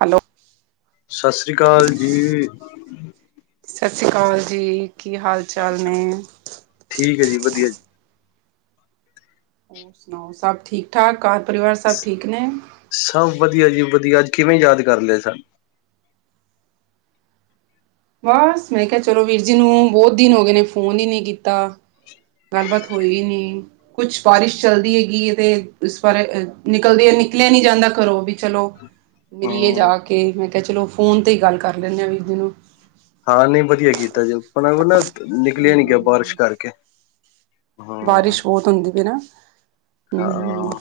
Hello. ਸਤਿ ਸ੍ਰੀ ਅਕਾਲ ਜੀ। ਸਤਿ ਸ਼੍ਰੀ ਅਕਾਲ ਜੀ, ਕੀ ਹਾਲ-ਚਾਲ ਨੇ? ਠੀਕ ਹੈ ਜੀ ਵਧੀਆ ਜੀ ਹੋਰ ਸੁਣਾਓ, ਸਭ ਠੀਕ-ਠਾਕ, ਘਰ-ਪਰਿਵਾਰ, ਸਭ ਠੀਕ ਨੇ? ਸਭ ਵਧੀਆ, ਜੀ ਵਧੀਆ, ਅੱਜ ਕਿਵੇਂ ਯਾਦ ਕਰ ਲਿਆ ਸਨ? ਬਸ ਮੈਂ ਕਿਹਾ ਚਲੋ ਵੀਰ ਜੀ ਨੂੰ ਬਹੁਤ ਦਿਨ ਹੋ ਗਏ ਨੇ ਫੋਨ ਹੀ ਨਹੀਂ ਕੀਤਾ ਗੱਲਬਾਤ ਹੋਈ ਨੀ ਕੁਝ ਸਿਫਾਰਿਸ਼ ਚਲਦੀ ਹੈਗੀ ਇਹਦੇ ਬਾਰੇ ਨਿਕਲਦੀਆਂ ਨਿਕਲੀਆਂ ਨਹੀਂ ਜਾਂਦਾ ਘਰੋ ਵੀ ਚਲੋ ਮਿਲੀਏ ਸਾਨੂੰ ਜਾ ਕੇ ਮੈਂ ਕਿਹਾ ਚਲੋ ਫੋਨ ਦੀ ਗੱਲ ਕਰ ਲੈਦੇ ਆ ਵੀਰ ਨੂੰ ਹਾਂ, ਨਹੀਂ ਵਧੀਆ ਕੀਤਾ ਜੇ ਆਪਣਾ ਵੀ ਨਾ ਹੂੰ ਨਿਕਲਿਆ ਨਹੀਂ ਗਿਆ, ਹੂੰ ਬਾਰਿਸ਼ ਕਰਕੇ ਹਾਂ ਬਾਰਿਸ਼ ਬਹੁਤ ਹੁੰਦੀ ਪਈ ਨਾ। ਹੂੰ ਹਾਂ।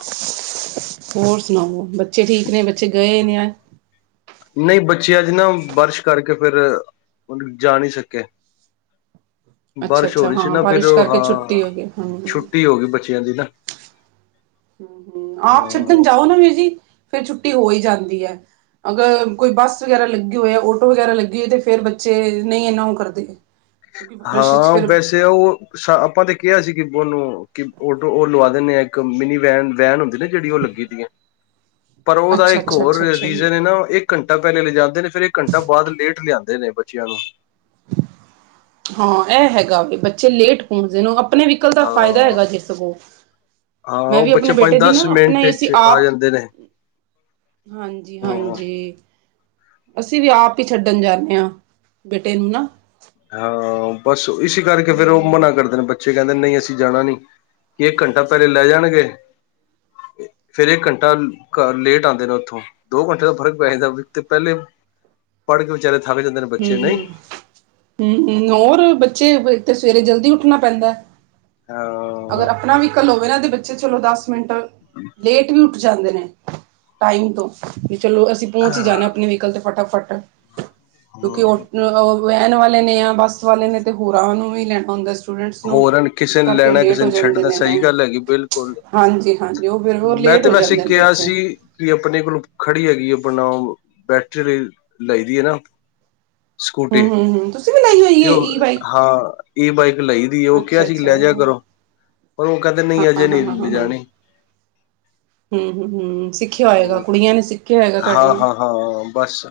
ਹੋਰ ਸੁਣਾਓ, ਬੱਚੇ ਠੀਕ ਨੇ, ਬੱਚੇ ਗਏ ਨੇ ਅੱਜ? ਨਹੀਂ, ਬੱਚੇ ਅੱਜ ਨਾ, ਬਾਰਿਸ਼ ਕਰਕੇ, ਫਿਰ ਹੁਣ ਜਾ ਨਹੀਂ ਸਕੇ ਅੱਛਾ ਬਾਰਿਸ਼ ਹੋ ਅੱਛਾ ਰਹੀ ਸੀ ਹਾਂ ਨਾ ਫਿਰ ਬਾਰਿਸ਼ ਉਹ ਕਰਕੇ ਹਾਂ ਛੁੱਟੀ ਹੋ ਗਈ ਹੂੰ ਛੁੱਟੀ ਹੋ ਗਈ ਬੱਚਿਆਂ ਦੀ ਨਾ ਹੂੰ-ਹੂੰ, ਆਪ ਛੱਡਣ ਜਾਓ ਨਾ ਵੀਰ ਜੀ, ਫਿਰ ਛੁੱਟੀ ਹੋ ਹੀ ਜਾਂਦੀ ਹੈ। ਅਗਰ ਕੋਈ ਬੱਸ ਵਗੈਰਾ ਲੱਗੀ ਹੋਈ ਹੈ, ਆਟੋ ਵਗੈਰਾ ਲੱਗੀ ਹੋਈ ਤੇ ਫਿਰ ਬੱਚੇ ਨਹੀਂ ਇੰਨਾ ਉਹ ਕਰਦੇ। ਹੂੰ। [unintelligible] ਹਾਂ, ਵੈਸੇ ਉਹ ਸਾ ਆਪਾਂ ਤਾਂ ਕਿਹਾ ਸੀ ਕਿ ਉਹਨੂੰ ਕਿ ਆਟੋ ਉਹ ਲਵਾ ਦਿੰਦੇ ਹਾਂ, ਇੱਕ ਮਿੰਨੀ ਵੈਨ, ਵੈਨ ਹੁੰਦੀ ਨਾ ਜਿਹੜੀ ਉਹ ਲੱਗੀ ਦੀ ਹੈ। [inaudible] ਪਰ ਉਹਦਾ ਅੱਛਾ ਇੱਕ ਅੱਛਾ ਹੋਰ ਅੱਛਾ ਅੱਛਾ ਰੀਜ਼ਨ ਹੈ ਨਾ, ਉਹ ਇੱਕ ਘੰਟਾ ਪਹਿਲੇ ਲਿਜਾ ਜਾਂਦੇ ਨੇ ਫਿਰ ਇੱਕ ਘੰਟਾ ਬਾਅਦ, ਲੇਟ ਲਿਆਂਦੇ ਨੇ ਬੱਚਿਆਂ ਨੂੰ। ਹਾਂ, ਇਹ ਹੈਗਾ ਵੇ, ਬੱਚੇ ਲੇਟ ਪਹੁੰਚਦੇ ਨੇ। ਉਹ ਆਪਣੇ ਵ੍ਹੀਕਲ ਦਾ ਫਾਇਦਾ ਹਾਂ ਹੈਗਾ ਜੇ ਸਗੋਂ। ਹਾਂ ਮੈਂ ਉਹ ਵੀ ਬੱਚੇ ਆਪਣੇ ਪੰਜ ਬੇਟੇ ਦੀ ਦਸ ਨਾ, ਆਪਣਾ ਮਿੰਟ ਹੀ ਅਸੀਂ ਚ ਆ ਆਪ ਜਾਂਦੇ ਨੇ ਹਾਂ ਹਾਂਜੀ-ਹਾਂਜੀ। ਅਸੀਂ ਵੀ ਆਪ ਹੀ ਛੱਡਣ ਜਾਣੇ ਹਾਂ, ਬੇਟੇ ਨੂੰ ਨਾ। ਹਾਂ, ਬੱਸ, ਉਹ ਇਸੀ ਕਰਕੇ ਫਿਰ ਉਹ ਮਨਾ ਹਮ ਕਰਦੇ ਨੇ ਬੱਚ ਬੱਚੇ ਕਹਿੰਦੇ ਨਹੀਂ, ਅਸੀਂ ਜਾਣਾ ਨਹੀਂ ਕਿ ਇੱਕ ਘੰਟਾ ਪਹਿਲੇ ਲੈ ਜਾਣਗੇ। ਫਿਰ ਇੱਕ ਘੰਟਾ ਘਰ ਲੇਟ ਆਉਂਦੇ ਨੇ, ਉੱਥੋਂ। ਦੋ ਘੰਟੇ ਦਾ ਫ਼ਰਕ ਪੈ ਜਾਂਦਾ ਤੇ ਪਹਿਲੇ, ਪੜ੍ਹ ਕੇ ਵਿਚਾਰੇ ਥੱਕ ਜਾਂਦੇ ਨੇ। ਬੱਚੇ ਹੂੰ-ਹੂੰ, ਨਹੀਂ ਹੂੰ-ਹੂੰ, ਹੋਰ ਬੱਚੇ ਤੇ ਸਵੇਰੇ ਜਲਦੀ ਉੱਠਣਾ ਪੈਂਦਾ। ਹਾਂ। ਅਗਰ ਆਪਣਾ ਵ੍ਹੀਕਲ ਹੋਵੇ ਨਾ ਤੇ ਬੱਚੇ ਚਲੋ ਦਸ ਮਿੰਟ [inaudible] ਲੇਟ ਵੀ ਉੱਠ ਜਾਂਦੇ ਨੇ, ਟਾਈਮ ਤੋਂ, ਵੀ ਚਲੋ ਅਸੀਂ ਪਹੁੰਚ ਹੀ ਜਾਣਾ, ਆਪਣੇ ਵ੍ਹੀਕਲ ਤੇ ਫਟਾਫਟ। ਕਿਉਂਕਿ ਆਟੋ ਵੈਨ ਵਾਲੇ ਨੇ ਜਾਂ ਬੱਸ ਵਾਲੇ ਨੇ ਤੇ ਹੋਰਾਂ ਨੂੰ ਵੀ ਲੈਣਾ ਹੁੰਦਾ, ਸਵੇ ਹੋਰਾਂ ਨ ਕਿਸੇ ਨ ਲੈਣਾ, ਕਿਸੇ ਨ ਛੱਡਣਾ। ਨੇ ਸਹੀ ਗੱਲ ਹੈਗੀ ਬਿਲਕੁਲ। ਹਾਂਜੀ ਹਾਂਜੀ ਉਹ ਫਿਰ ਹੋਰ ਮੈਂ ਲੇਟ ਤੇ ਹੋ ਜਾਂਦੇ ਵੈਸੇ ਨੇ ਕੇਆ ਬੱਚੇ ਸੀ ਕਿ ਆਪਣੇ ਕੋਲੋਂ ਖੜੀ ਹੈਗੀ ਏ, ਆਪਣਾ ਅ ਬੈਟਰੀ ਆਲ਼ੀ ਲਾਈ ਦੀ ਏ ਨਾ। ਸਕੂਟੀ, ਹੂੰ ਹੂੰ ਹੂੰ ਤੁਸੀਂ ਵੀ ਲਈ ਹੋਈ ਤੇ ਹੈ ਓਹ, ਈ ਬਾਈਕ ਹਾਂ। ਈ ਬਾਈਕ ਲਈ ਦੀ, ਉਹ ਕਿਹਾ ਅੱਛਾ ਸੀ ਅੱਛਾ ਲੈ ਜਾ ਹਾਂ ਕਰੋ। ਪਰ ਉਹ ਕਹਿੰਦੇ ਨਹੀਂ ਹਾਂ ਅਜੇ ਹਾਂ ਨਹੀਂ ਲਿਜਾਣੀ। ਹੰ- ਹੰ- ਹੰ, ਸਿੱਖਿਆ ਹੋਏਗਾ, ਕੁੜੀਆਂ ਨੇ ਸਿਖ ਹਾਂ-ਹਾਂ-ਹਾਂ, ਬੱਸ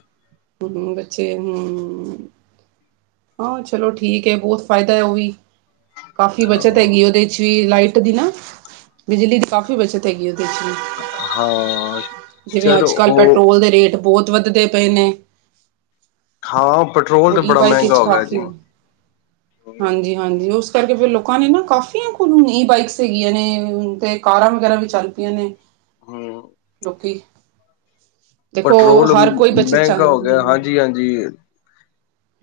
ਹੰ ਬੱਚੇ, ਹੰ ਹਾਂ ਚਲੋ ਠੀਕ ਹੈ ਬਹੁਤ ਫਾਇਦਾ ਹੈ ਉਹ ਵੀ ਕਾਫ਼ੀ ਹਾਂ ਬੱਚਤ ਹੈਗੀ ਏ ਉਹਦੇ ਚ ਵੀ ਲਾਈਟ ਦੀ ਨਾ। ਬਿਜਲੀ ਦੀ ਕਾਫ਼ੀ ਬੱਚਤ ਹੈਗੀ ਏ ਉਹਦੇ ਚ ਵੀ। ਹਾਂ ਜਿਵੇਂ ਚਲੋ ਅੱਜ-ਕੱਲ ਉਹ ਪੈਟਰੋਲ ਦੇ ਰੇਟ ਬਹੁਤ ਵੱਧਦੇ ਪਏ ਨੇ। ਹਾਂ, ਪੈਟ੍ਰੋਲ ਉਹ ਤੇ ਈ ਬੜਾ ਬਾਈਕ ਮੈਂਗਾ ਹੋ ਗਿਆ ਜੀ। ਹਾਂਜੀ-ਹਾਂਜੀ, ਉਸ ਕਰਕੇ ਫਿਰ ਲੋਕਾਂ ਨੇ ਨਾ ਕਾਫੀਆਂ ਕੋਲ ਈ ਬਾਈਕਸ ਹੈਗੀਆਂ ਨੇ ਹੁਨ ਤੇ। ਕਾਰਾਂ ਵਗੈਰਾ ਵੀ ਚੱਲ ਪਈਆਂ ਨੇ। ਲੋਕੀ ਦੇਖੋ ਪੈਟਰੋਲ ਹਰ ਕੋਈ ਬੱਚਤ ਚ ਮਹਿੰਗਾ ਹੋ ਗਿਆ। ਹਮ ਹਾਂਜੀ-ਹਾਂਜੀ,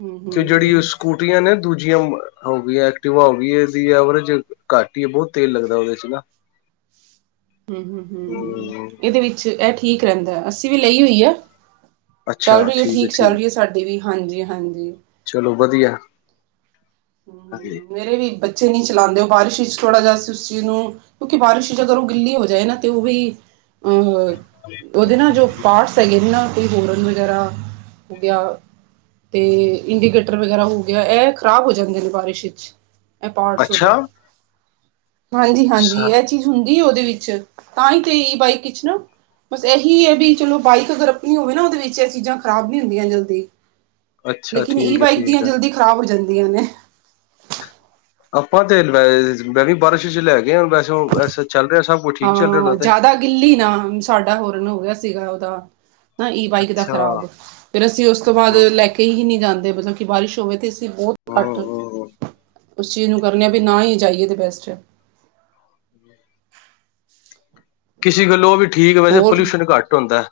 ਹਮ ਤੇ ਜਿਹੜੀ ਓ ਸਕੂਟ ਕੁਟੀਆਂ ਨੇ ਦੂਜੀਆਂ, ਮ ਅ ਹੋ ਗਈ ਐਕਟਿਵਾ ਹੋ ਗਈ, ਇਹਦੀ ਐਵਰੇਜ ਘੱਟ ਹੀ ਹੈ। ਬਹੁਤ ਤੇਲ ਲੱਗਦਾ ਉਹਦੇ 'ਚ ਨਾ। [inaudible] ਹੂੰ-ਹੂੰ-ਹੂੰ-ਹੂੰ ਹਮ ਹ ਇਹਦੇ ਵਿੱਚ ਇਹ ਠੀਕ ਰਹਿੰਦਾ, ਅਸੀਂ ਵੀ ਲਈ ਹੋਈ ਆ। ਚੱਲ ਰਹੀ ਹੈ ਠੀਕ, ਚੱਲ ਰਹੀ ਹੈ ਸਾਡੀ ਵੀ, ਹਾਂਜੀ-ਹਾਂਜੀ। ਚਲੋ ਵਧੀਆ, ਹਾਂ ਜੀ ਮੇਰੇ ਵੀ ਬੱਚੇ ਨਹੀਂ ਚਲਾਂਦੇ, ਉਹ ਬਾਰਿਸ਼ ਵਿੱਚ ਥੋੜ੍ਹਾ ਜਿਹਾ ਅਸੀ ਉਸ ਚੀਜ਼ ਨੂੰ ਕਿਉਂਕਿ ਬਾਰਿਸ਼, ਜਦੋਂ ਉਹ ਗਿੱਲੀ ਹੋ ਜਾਏ ਨਾ ਤੇ ਉਹ ਵੀ ਅਹ ਉਹਦੇ ਨਾ ਜੋ ਪਾਰਟਸ [unintelligible] ਨਾ ਕੋਈ ਹੋਰਨ ਵਗੈਰਾ ਹੋ ਗਿਆ ਤੇ ਇੰਡੀਕੇਟਰ ਵਗੈਰਾ ਹੋ ਗਿਆ, ਇਹ ਖ਼ਰਾਬ ਹੋ ਜ ਜਾਂਦੇ ਨੇ ਬਾਰਿਸ਼ 'ਚ, ਇਹ ਪਾਟਸ ਅੱਛਾ ਓਦੇ। ਹਾਂਜੀ- ਹਾਂਜੀ, ਇਹ ਚ ਚੀਜ਼ ਹੁੰਦੀ ਏ ਓਦੇ ਵਿੱਚ, ਤਾਂ ਹੀ ਤੇ ਈ ਬਾਈਕ ਚ ਨਾ ਬਸ ਇਹੀ ਏ ਬੀ ਚਲੋ ਬਾਈਕ ਅਗਰ ਆਪਣੀ ਹੋਵੇ ਨਾ, ਉਹਦੇ ਵਿੱਚ ਇਹ ਚੀਜ਼ਾਂ ਖ਼ਰਾਬ ਨੀ ਹੁੰਦੀਆਂ ਜਲਦੀ। ਅੱਛਾ ਲੇਕਿਨ ਈ ਠੀਕ ਹੈ ਬਾਈਕ ਦੀਆਂ, ਠੀਕ ਹੈ ਜਲਦੀ ਖ਼ਰਾਬ ਹੋ ਜਾਂਦੀਆਂ ਨੇ। ਆਪਾਂ ਤੇ, ਵੈ ਮੈਂ ਵੀ ਬਾਰਿਸ਼ ਚ ਲੈ ਗਿਆਂ ਵੈਸਨੋਂ ਵੈਸੇ ਚੱਲ ਰਿਹਾ ਸਭ ਕੁੱਛ। ਹਾਂ ਜ਼ਿਆਦਾ ਗਿੱਲੀ ਨਾ, ਸਾਡਾ ਹੋਰਨ ਹੋ ਗਿਆ ਸੀਗਾ ਉਹਦਾ ਨਾ ਈ ਬਾਈਕ ਦਾ ਅੱਛਾ ਖਰਾਬ, ਫੇਰ ਅਸੀਂ ਉਸ ਤੋਂ ਬਾਅਦ ਹਮ ਲੈ ਕੇ ਹੀ ਨਹੀਂ ਜਾਂਦੇ, ਮਤਲਬ ਕਿ ਬਾਰਿਸ਼ ਹੋਵੇ ਤੇ ਅ ਬਹੁਤ ਘੱਟ, ਹਮ ਉਸ ਚੀਜ਼ ਨੂੰ ਕਰਨੇ ਆਂ ਵੀ ਨਾ ਹੀ ਜਾਈਏ ਤੇ ਬੈਸਟ ਐ। ਕਿਸੀ ਗੱਲੋਂ ਉਹ ਵੀ ਠੀਕ, ਵੈਸੇ ਹੋਰ ਪੋਲਿਊਸ਼ਨ ਘੱਟ ਹੁੰਦੈ।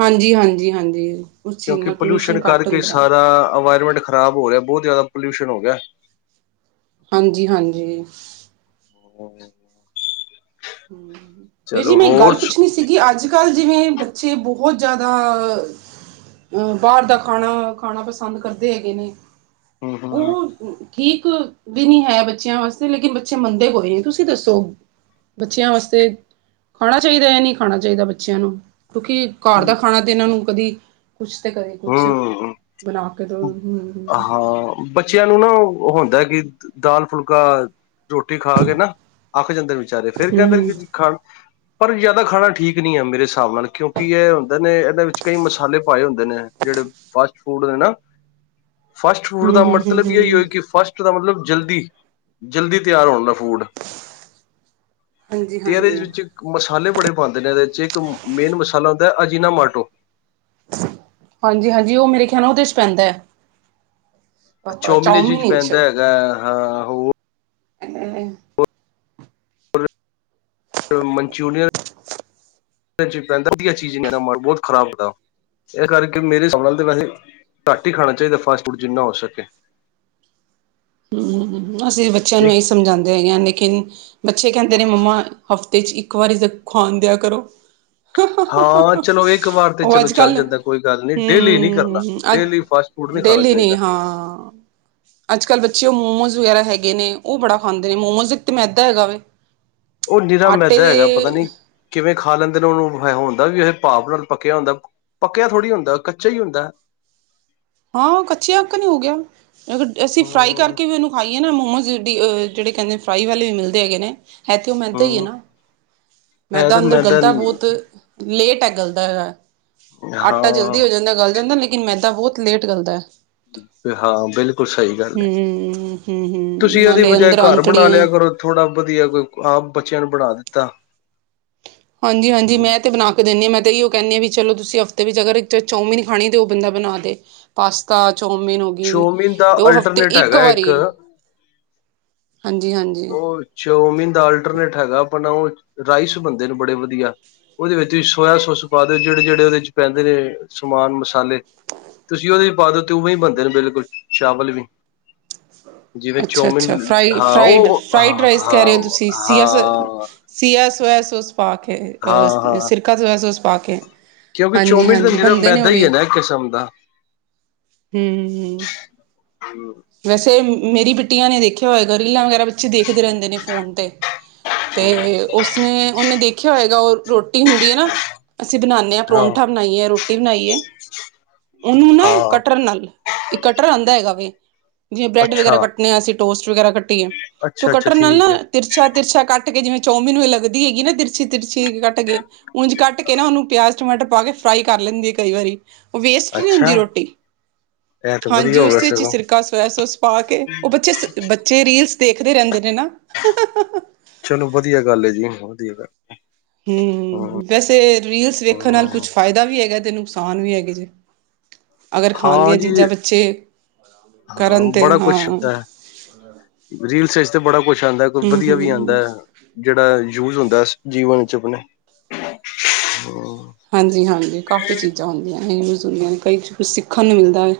ਹਾਂਜੀ-ਹਾਂਜੀ-ਹਾਂਜੀ। ਕਿਉਂਕਿ ਪੋਲਿਊਸ਼ਨ ਕਰਕੇ ਸਾਰਾ ਅਵਾਇਰਮੈਂਟ ਖ਼ਰਾਬ ਹੋ ਰਿਹਾ, ਬਹੁਤ ਜ਼ਿਆਦਾ ਪੋਲਿਊਸ਼ਨ ਹੋ ਗਿਆ। ਹਾਂਜੀ-ਹਾਂਜੀ। ਹਾਂਜੀ ਹੰ, ਵੀਰ ਜੀ ਮੈਂ ਇੱਕ ਗੱਲ ਹੋਰ ਪੁੱਛਣੀ ਸੀ ਕਿਉੰਕਿ ਅੱਜ-ਕੱਲ੍ਹ ਜਿਵੇਂ ਬੱਚੇ ਬਹੁਤ ਜ਼ਿਆਦਾ ਅ ਬਾਹਰ ਦਾ ਖਾਣਾ ਖਾਣਾ ਪਸੰਦ ਕਰਦੇ ਹੈਗੇ ਨੇ। ਹਮ ਹਮ ਉਹ ਠੀਕ ਵੀ ਨੀ ਹੈ ਬੱਚਿਆਂ ਵਾਸਤੇ ਲੇਕਿਨ ਬੱਚੇ ਮੰਨਦੇ ਕੋਈ ਨੀ। ਤੁਸੀਂ ਦੱਸੋ? ਬੱਚਿਆਂ ਵਾਸਤੇ ਖਾਣਾ ਚਾਹੀਦੈ, ਨਹੀਂ ਖਾਣਾ ਚਾਹੀਦਾ ਬੱਚਿਆਂ ਨੂੰ? ਕਿਉਂਕਿ ਘਰ ਦਾ ਖਾਣਾ ਇਹਨਾਂ ਨੂੰ ਕਦੀ ਕੁਛ ਤੇ ਕਦੇ ਕੁਛ ਹੂੰ, ਬਣਾ ਕੇ ਦੋ। ਹੰ- ਹੰ ਹਾਂ ਬੱਚਿਆਂ ਨੂੰ ਨਾ ਓ ਹੁੰਦਾ ਕਿ ਦਾਲ ਫੁਲਕਾ ਰੋਟੀ ਖਾ ਕੇ ਨਾ ਅੱਕ ਜਾਂਦੇ ਨੇ ਵਿਚਾਰੇ, ਫੇਰ ਹੂੰ ਹੂੰ ਕਹਿੰਦੇ ਨੇ ਕਿ ਖਾਣ ਪਰ ਯਾਦਾ ਖਾਣਾ ਠੀਕ ਨਹੀਂ ਐ ਮੇਰੇ ਹਿਸਾਬ ਨਾਲ, ਕਿਉਂਕਿ ਇਹ ਹੁੰਦੇ ਨੇ, ਇਹਦੇ ਵਿੱਚ ਕਈ ਮਸਾਲੇ ਪਾਏ ਹੁੰਦੇ ਨੇ। ਜਿਹੜੇ ਫਾਸਟ ਫੂਡ ਨੇ ਨਾ, ਫਾਸਟ ਫੂਡ ਹੂੰ ਦਾ ਹੂੰ ਹੂੰ ਮਤਲਬ ਹੀ ਏਈਯੋ ਹੂੰ ਏ ਕਿ ਫਾਸਟ ਪ੍ਰੋਬਲਮ ਜਲਦੀ, ਜਲਦੀ ਤਿਆਰ ਹੋਣ ਦਾ ਫੂਡ। ਹਾਂਜੀ ਤੇਰੇਜ ਹਾਂਜੀ ਵਿੱਚ। ਮਸਾਲੇ ਬੜੇ ਪਾਉਂਦੇ ਨੇ ਇਹਦੇ, ਇੱਕ ਮੇਨ ਮਸਾਲਾ ਹੁੰਦਾ ਹੈ, ਅਜੀਨਾਮਾਟੋ। ਹਾਂਜੀ, ਹਾਂਜੀ ਉਹ ਮੇਰੇ ਖਿਆਲ ਉਹਦੇ ਚ ਪੈਂਦਾ ਹੈ। ਚੋਮੀਨ ਚਾਊਮੀਨ ਵਿਚ ਵਿੱਚ ਪੈਂਦਾ ਹੈਗਾ ਹਾਂ ਹੋ। [inaudible] ਹਾ [inaudible] ਮਨਚੂਰੀਅਨ ਚ ਆਹ ਜਿਹੜਾ ਪਾਉਂਦੇ ਖਾ ਕੇ ਮਨ ਬਹੁਤ ਖਰਾਬ ਹੁੰਦਾ ਇਸ ਕਰਕੇ ਮੇਰੇ ਹਿਸਾਬ ਨਾਲ ਤੇ, ਵੈਸੇ ਘੱਟ ਹੀ ਖਾਣਾ ਚਾਹੀਦਾ ਫਾਸਟ ਫੂਡ ਜਿੰਨਾ ਹੋ ਸਕੇ। ਬੱਸ ਐ ਬੱਚਿਆਂ ਨੂੰ ਇਹ ਸਮਝਾਉਂਦੇ ਹੈਗਾ ਹਾਂ, ਲੇਕਿਨ ਬੱਚੇ ਕਹਿੰਦੇ ਨੇ ਮੰਮਾ ਹਫ਼ਤੇ 'ਚ ਇੱਕ ਵਾਰੀ ਜਰੂਰ ਖਾਣ ਦਿਆ ਕਰੋ। ਹੂ, ਹਾਂ ਹੂ, ਚਲੋ ਇੱਕ ਵਾਰ ਤੇ ਹੂ, ਚਲੋ ਅੱਜ ਚੱਲ ਕੱਲ ਜਾਂਦਾ ਕੋਈ ਗੱਲ ਨੀ ਡੇਲੀ ਨੀ ਕਰਨਾ ਅੱ। ਡੇਲੀ ਫਾਸਟ ਫੂਡ ਖਾਣਾ ਡੇਲੀ ਨੀ ਚਾਹੀਦਾ ਹਾਂ। ਅੱਜ ਕੱਲ ਬੱਚੇ ਉਹ ਮੋਮੋਜ਼ ਵਗੈਰਾ ਹੈਗੇ ਨੇ, ਉਹ ਬੜਾ ਖਾਂਦੇ ਨੇ, ਮੋਮੋਜ਼ ਇੱਕ ਤਾਂ ਮੈਦਾ ਹੈਗਾ ਵੇ। ਉਹ ਨਿਰਾ ਆਟੇ ਮੈਦਾ ਹੈਗਾ ਪਤਾ ਦੇ ਨਹੀਂ ਕਿਵੇਂ ਖਾ ਲੈਂਦੇ ਨੇ ਉਹਨੂੰ ਹੁੰਦਾਂ, ਉਹ ਭਾਪ ਨਾਲ ਪੱਕਿਆ ਹੁੰਦਾ। ਪੱਕਿਆ ਥੋੜ੍ਹੀ ਹੁੰਦਾ, ਕੱਚਾ ਹੀ ਹੁੰਦਾ। ਹਾਂ ਉਹ ਕਚਆ ਅਕਣ ਹੀ ਹੋ ਗਿਆ। ਅਗਰ ਅਸੀਂ ਫਰਾਈ ਹਮ ਕਰਕੇ ਵੀ ਉਹਨੂੰ ਖਾਈਏ ਨਾ, ਮੋਮੋਜ਼ ਡੀ ਜਿਹੜੇ ਕਹਿੰਦੇ ਫਰਾਈ ਵਾਲੇ ਵੀ ਮਿਲਦੇ ਹੈਗੇ ਨੇ ਹੈ ਤੇ ਓ ਮੈਦਾ ਈ ਏ ਹਮ ਨਾ। ਹੈ ਮੈਦਾ ਤੇ ਅੰਦਰ ਗਲਦਾ ਬਹੁਤ ਲੇਟ ਐ ਗਲਦਾ। ਆਟਾ ਹਾਂ ਜਲਦੀ ਹੋ ਜਾਂਦਾ, ਗਲ ਜਾਂਦਾ ਲੇਕਿਨ ਮੈਂਦਾਂ ਬਹੁਤ ਲੇਟ ਗੱਲਦੈ। ਹਾਂ ਬਿਲਕੁਲ ਸਹੀ ਗੱਲ ਹੈ। ਹਮ ਹਮ ਹਮ ਤੁਸੀਂ ਉਦੈ ਨਾਲੇ ਬਜਾਏ ਅੰਦਰ ਘਰ ਬਣਾ ਲਿਆ ਅੰਤੜੀਆਂ ਕਰੋ। ਥੋੜ੍ਹਾ ਵਧੀਆ, ਕੋਈ ਆਪ ਬੱਚਿਆਂ ਨੂੰ ਪੜ੍ਹਾ ਦਿੱਤਾ। ਹਾਂਜੀ, ਹਾਂਜੀ ਮੈਂ ਤੇ ਬਣਾ ਰੁੱਕ ਦਿੰਦੀ ਹਾਂ, ਮੈਂ ਤਾਂਹੀ ਉਹ ਕਹਿੰਦੀ ਹਾਂ, ਵੀ ਚਲੋ ਤੁਸੀਂ ਹਫ਼ਤੇ ਵਿੱਚ ਅਗਰ ਇੱਕ ਚੌਮੀਨ ਖਾਣੀ ਤਾਂ ਉਹ ਬੰਦਾ ਬਣਾ ਦੇ। ਪਾਸਤਾ, ਚੌਮਿਨ ਹੋ ਗਈ ਚੌਮਿਨ ਦਾ ਦੋ ਉਹ ਹਫ਼ਤੇ ਅਲਟਰਨੇਟ ਇੱਕ ਹੈਗਾ ਵਾਰੀ। ਹਾਂਜੀ, ਹਾਂਜੀ। ਉਹ ਚੋਮੀਨ ਦਾ ਅਲਟਰਨੇਟ ਹੈਗਾ, ਆਪਣਾ ਉਹ ਰਾਈਸ ਬਣਦੇ ਨੇ ਬੜੇ ਵਧੀਆ ਉਹਦੇ ਵਿੱਚ ਵੀ ਸੋਇਆ ਸੋਸ ਪਾ ਦਿਓ, ਜਿਹੜੇ ਜਿਹੜੇ ਉਹਦੇ ਚ ਪੈਂਦੇ ਨੇ ਸਮਾਨ ਮਸਾਲੇ ਤੁਸੀਂ ਉਹਦੇ ਵੀ ਪਾਦੋ ਤੇ, ਉਵੇ ਬਣਦੇ ਨੇ ਬਿਲਕੁਲ ਚਾਵਲ ਵੀ ਜਿਵੇਂ ਚੋਮਿਨ ਅੱਛਾ-ਅੱਛਾ ਫਰਾਈ ਹਾਂ, ਫਰਾਈਡ ਉਹ ਫਰਾਈਡ ਹ ਹਾਂ, ਹਾਂ ਸਿਆ ਸੋਆ ਸੋਸ ਪਾਕੇ ਹਾਂ ਹਾਂ ਸਿਰਕਾ ਸੋਆ ਸੋਸ ਪਾਕੇ ਕਿਉਂਕਿ ਹਾਂਜੀ, ਚੌਮਿਨ ਤਾਂ ਹਾਂਜੀ ਨਿਰਾ ਬੰਦੇ ਨੇ ਉਹ ਮੈਦਾ ਵੀ [inaudible] ਹਮ [inaudible] ਵੈਸੇ ਮੇਰੀ ਬਿੱਟੀਆਂ ਨੇ ਦੇਖਿਆ ਹੋਏਗਾ, ਰੀਲਾਂ ਵਗੈਰਾ ਬੱਚੇ ਦੇਖਦੇ ਰਹਿੰਦੇ ਨੇ ਫੋਨ ਤੇ ਤੇ ਉਸਨੇ ਉਹਨੇ ਦੇਖਿਆ ਹੋਏਗਾ ਉਹ ਰੋ ਰੋਟੀ ਹੁੰਦੀ ਹੈ ਨਾ, ਅਸੀਂ ਬਣਾਉਂਦੇ ਹਾਂ ਪਰੌਂਠਾ ਬਣਾਈਏ, ਰੋਟੀ ਬਣਾਈਏ ਉਹਨੂੰ ਨਾ ਹਾਂ ਕਟਰ ਨਾਲ ਇਕ ਕਟਰ ਆਉਂਦਾ ਹੈਗਾ ਵ, ਜਿਵੇਂ ਬ੍ਰੈਡ ਵਗੈਰਾ ਅੱਛਾ ਕੱਟਣੇ ਆ ਅਸੀਂ ਟੋਸਟ ਵਗੈਰਾ ਕੱਟੀਏ ਤ ਅੱਛਾ ਅੱਛਾ ਕੱਣ ਨਾਲ ਨਾ ਠੀਕ ਹੈ ਤਿਰਛਾ, ਤਿਰਛਾ ਕੱਟ ਕੇ ਜਿਵੇਂ ਚੌਮਿਨ ਲੱਗਦੀ ਹੈਗੀ ਨਾ ਛੇਤੀ, ਛੇਤੀ ਕੱਟ ਕੇ ਉਂਝ ਕੱਟ ਕੇ ਨਾ, ਉਹਨੂੰ ਪਿਆਜ ਟਮਾਟਰ ਪਾ ਕੇ ਫਰਾਈ ਕਰ ਲੈਂਦੀ ਹੈ ਕਈ ਵਾਰੀ ਵੇਸਟ ਨਹੀਂ ਅੱਛਾ ਹੁੰਦੀ ਰੋਟੀ। ਇਹ ਤਾਂ ਹਾਂਜੀ ਵਧੀਆ ਹੋ ਗਿਆ ਉਸਦੇ ਵਿੱਚ ਸਗੋਂ ਸਿਰਕਾ ਸੋਇਆ ਸਾਊਸ ਪਾ ਕੇ ਉਹ ਬੱਚੇ ਬ ਜੇ ਰੀਲਸ ਦੇਖਦੇ ਰਹਿੰਦੇ ਨੇ ਨਾ ਹਾਂ, ਹਾਂ। ਚਲੋ ਵਧੀਆ ਗੱਲ ਹੈ, ਜੀ ਹੁਣ ਵਧੀਆ ਗੱਲ ਹੂੰ, ਵੈਸੇ ਰੀਲਸ ਵੇਖਣ ਨਾਲ ਕੁਛ ਫ਼ਾਇਦਾ ਵੀ ਹੈਗਾ, ਤੇ ਨੁਕਸਾਨ ਵੀ ਹੈਗੇ ਜੇ ਅਗਰ ਖਾਣ ਹਾਂ ਦੀਆਂ ਜੀ, ਚੀਜ਼ਾਂ, ਬੱਚੇ ਹਾਂ ਕਰਨ ਤਾਂ ਬੜਾ ਕੁਛ ਹਾਂ ਹੁੰਦਾ ਹੈ। ਰੀਲਸ ਚ ਤੇ ਬੜਾ ਕੁਛ ਆਉਂਦਾ, ਕੋਈ ਵਧੀਆ ਵੀ ਆਉਂਦਾ ਹੂੰ-ਹੂੰ। ਹੈ। ਜਿਹੜਾ ਯੂਜ ਹੁੰਦਾ ਜੀਵਨ ਚ ਆਪਣੇ ਹਾਂਜੀ ਹਾਂਜੀ ਕਾਫੀ ਚੀਜ਼ਾਂ ਹੁੰਦੀਆਂ ਨੇ ਯੂਜ ਹੁੰਦੀਆਂ ਨੇ ਕਈ ਕੁਛ ਸਿੱਖਣ ਨੂੰ ਮਿਲਦਾ ਹੈ।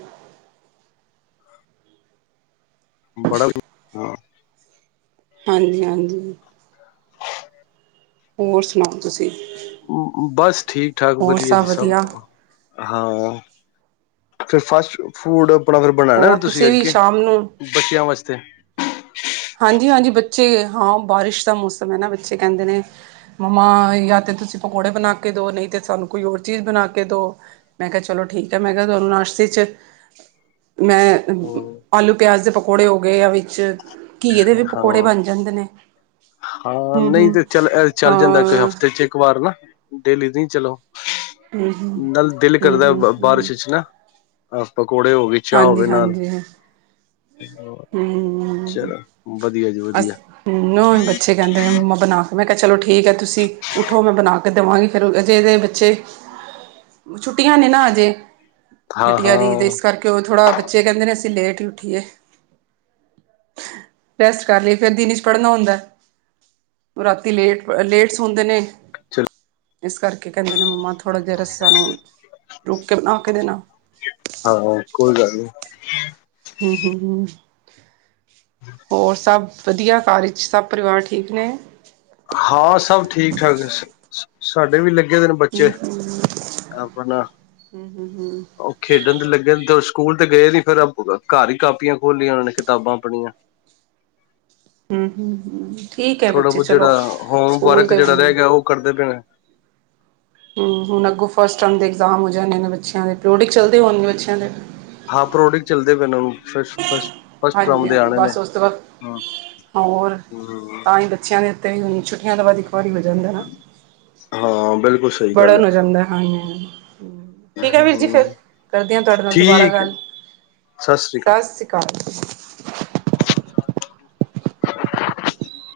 ਬੜਾ ਹਾਂ, ਹਾਂਜੀ ਹਾਂਜੀ। ਹੋਰ ਸੁਣਾਓ ਤੁਸੀ ਬਸ ਠੀਕ ਠਾਕ ਵਧੀਆ ਜੀ, ਸਭ ਹਾਂ ਫੇਰ ਫਾਸਟ ਫੂਡ ਅਪਣਾ ਫੇਰ ਬਣਾਨਾ ਹੋਰ ਤੁਸੀਂ ਅੱਜ ਵੀ ਕੇ? ਸ਼ਾਮ ਨੂੰ ਬੱਚਿਆਂ ਵਾਸਤੇ ਹਾਂਜੀ ਹਾਂਜੀ ਬੱਚੇ, ਹਾਂ ਬਾਰਿਸ਼ ਦਾ ਮੌਸਮ ਹੈ ਨਾ, ਬੱਚੇ ਕਹਿੰਦੇ ਨੇ ਮੰਮਾ ਯਾਂ ਤੇ ਤੁਸੀਂ ਪਕੌੜੇ ਬਣਾ ਕੇ ਦੋ, ਨਹੀਂ ਤੇ ਸਾਨੂੰ ਕੋਈ ਹੋਰ ਚੀਜ਼ ਬਣਾ ਕੇ ਦੋ ਮੈਂ ਕਿਹਾ ਚਲੋ ਠੀਕ ਹੈ। ਮੈਂ ਕਿਹਾ ਤੁਹਾਨੂੰ ਨਾਸ਼ਤੇ ਚ ਮੈਂ ਹੂੰ, ਆਲੂ ਪਿਆਜ ਦੇ ਪਕੌੜੇ ਹੋ ਗਏ ਜਾਂ ਵਿੱਚ ਘੀਏ ਦੇ ਵੀ ਪਕੌੜੇ ਬਣ ਜਾਂਦੇ ਨੇ। ਹਾਂ ਹੂੰ ਹੂੰ ਨਹੀਂ ਤੇ ਚੱਲ ਏ ਚੱਲ ਜਾਂਦਾ ਹਾਂ ਹਫ਼ਤੇ ਚ ਇੱਕ ਵਾਰ ਨਾ, ਡੇਲੀ ਨਹੀ ਚਲੋ ਹੂੰ ਹੂੰ ਨਾਲ ਦਿਲ ਕਰਦਾ ਹੂੰ ਹੂੰ ਬਾਰਿਸ਼ ਚ ਨਾ, ਪਕੌੜੇ ਹੋ ਗਏ ਚਾਹ ਹਾਂਜੀ, ਹੋਵੇ ਨਾਲ। ਹਾਂਜੀ, ਹਾਂਜੀ। ਚਲੋ, ਵਧੀਆ ਜੀ ਵਧੀਆ ਅਸ ਨਾ ਬੱਚੇ ਕਹਿੰਦੇ ਮੰਮਾ ਬਣਾ ਕੇ, ਮੈਂ ਕਿਹਾ ਚਲੋ ਠੀਕ ਹੈ ਤੁਸੀਂ ਉੱਠੋਂ ਮੈਂ ਬਣਾ ਕੇ ਦੇਵਾਂਗੀ ਫਿਰ ਅਜੇ ਦੇ ਬੱਚੇ ਛੁੱਟੀਆਂ ਨੇ ਨਾ ਹਜੇ ਬਿਟੀਆਂ ਦੀ ਤੇ, ਹਾਂ-ਹਾਂ ਇਸ ਕਰਕੇ ਉਹ ਥੋੜ੍ਹਾ ਬੱਚੇ ਕਹਿੰਦੇ ਨੇ ਅਸੀਂ ਲੇਟ ਹੀ ਉੱਠੀਏ ਰੈਸਟ ਕਰ ਲਏ ਫੇਰ, ਦਿਨ ਚ ਪੜ੍ਹਨਾ ਹੁੰਦਾ। ਰਾਤੀ ਲੇਟ, ਲੇਟ ਸੋਂਦੇ ਨੇ। ਅੱਛਾ। ਇਸ ਕਰਕੇ ਕਹਿੰਦੇ ਨੇ ਮੰਮਾ ਥੋੜ੍ਹਾ ਜਿਹਾ ਰਸਮ ਰੁਕ ਕੇ ਬਣਾ ਕੇ ਦੇਣਾ ਹਾਂ, ਕੋਈ ਗੱਲ ਨਹੀਂ ਹੂੰ-ਹੂੰ ਹੋਰ ਸਭ ਵਧੀਆ ਘਰ ਚ, ਸਭ ਪਰਿਵਾਰ ਠੀਕ ਨੇ ਹਾਂ ਸਭ ਠੀਕ-ਠਾਕ ਬਸ। ਸਾਡੇ ਵੀ ਲੱਗੇ ਦੇ ਨੇ ਬੱਚੇ, ਅਪਣਾ ਹੂੰ ਔ ਖੇਡਣ ਤੇ ਲੱਗੇ ਨੇ ਤੇ ਸਕੂਲ ਤੇ ਗਏ ਨੀ, ਫੇਰ ਘਰ ਹੀ ਕਾਪੀਆਂ ਖੋਲੀਆਂ ਉਹ ਨੇ ਕਿਤਾਬਾਂ ਅਪਣੀਆਂ। ਹੂੰ-ਹੂੰ-ਹੂੰ ਠੀਕ ਹੈ, ਥੋੜਾ ਬੱਚੇ ਬਹੁਤ ਚਲੋ ਜਿਹੜਾ ਸਕੂਲ ਹੋਮਵਰਕ ਤੇ ਜਿਹੜਾ ਰਹਿ ਗਿਆ ਉਹ ਕਰਦੇ ਪਏ ਨੇ ਹੂੰ ਹੁਣ ਅੱਗੋ ਫਸਟ ਟਰਮ ਦੇ ਏਗਜ਼ਾਮ ਹੋ ਜਾਂਣੇ ਨੇ ਬੱਚਿਆਂ ਦੇ, ਪੋ੍ਟਿਕਸ ਚੱਲਦੇ ਹੋਣਗੇ ਬੱਚਿਆਂ ਦੇ ਹਾਂ ਪ੍ਰੋਟਿਕ ਚੱਲਦੇ ਪਏ ਨੇ ਫ ਫਸ ਫਸਟ ਟੱਰਮ ਹਾਂਜੀ ਦੇ ਆ ਹਾਂਜੀ ਰਹੇ ਨੇ। ਬਸ ਉਸ ਤੋਂ ਬਾਅਦ ਹੋਰ ਤਾਂ ਹੀ ਬੱਚਿਆਂ ਦੇ ਉੱਤੇ ਹੁਣ ਛੁੱਟੀਆਂ ਤੋਂ ਬਾਅਦ ਇੱਕ ਵਾਰੀ ਹੋ ਜਾਂਦਾ ਨਾ। ਹਾਂ ਬਿਲਕੁਲ ਸਹੀ ਗੱਲ ਪੜਨ ਹੋ ਜਾਂਦਾ, ਹਾਂਜੀ ਹਾਂਜੀ। ਠੀਕ ਹੈ ਵੀਰ ਜੀ, ਫੇਰ ਕਰਦੀ ਹਾਂ ਤੁਹਾਡੇ ਨਾਲ ਦੁਬਾਰਾ ਠੀਕ ਹੈ ਗੱਲ। ਜੀ ਸ੍ਰੀ ਅਕਾਲ ਸਤਿ ਸ਼੍ਰੀ ਅਕਾਲ। [inaudible]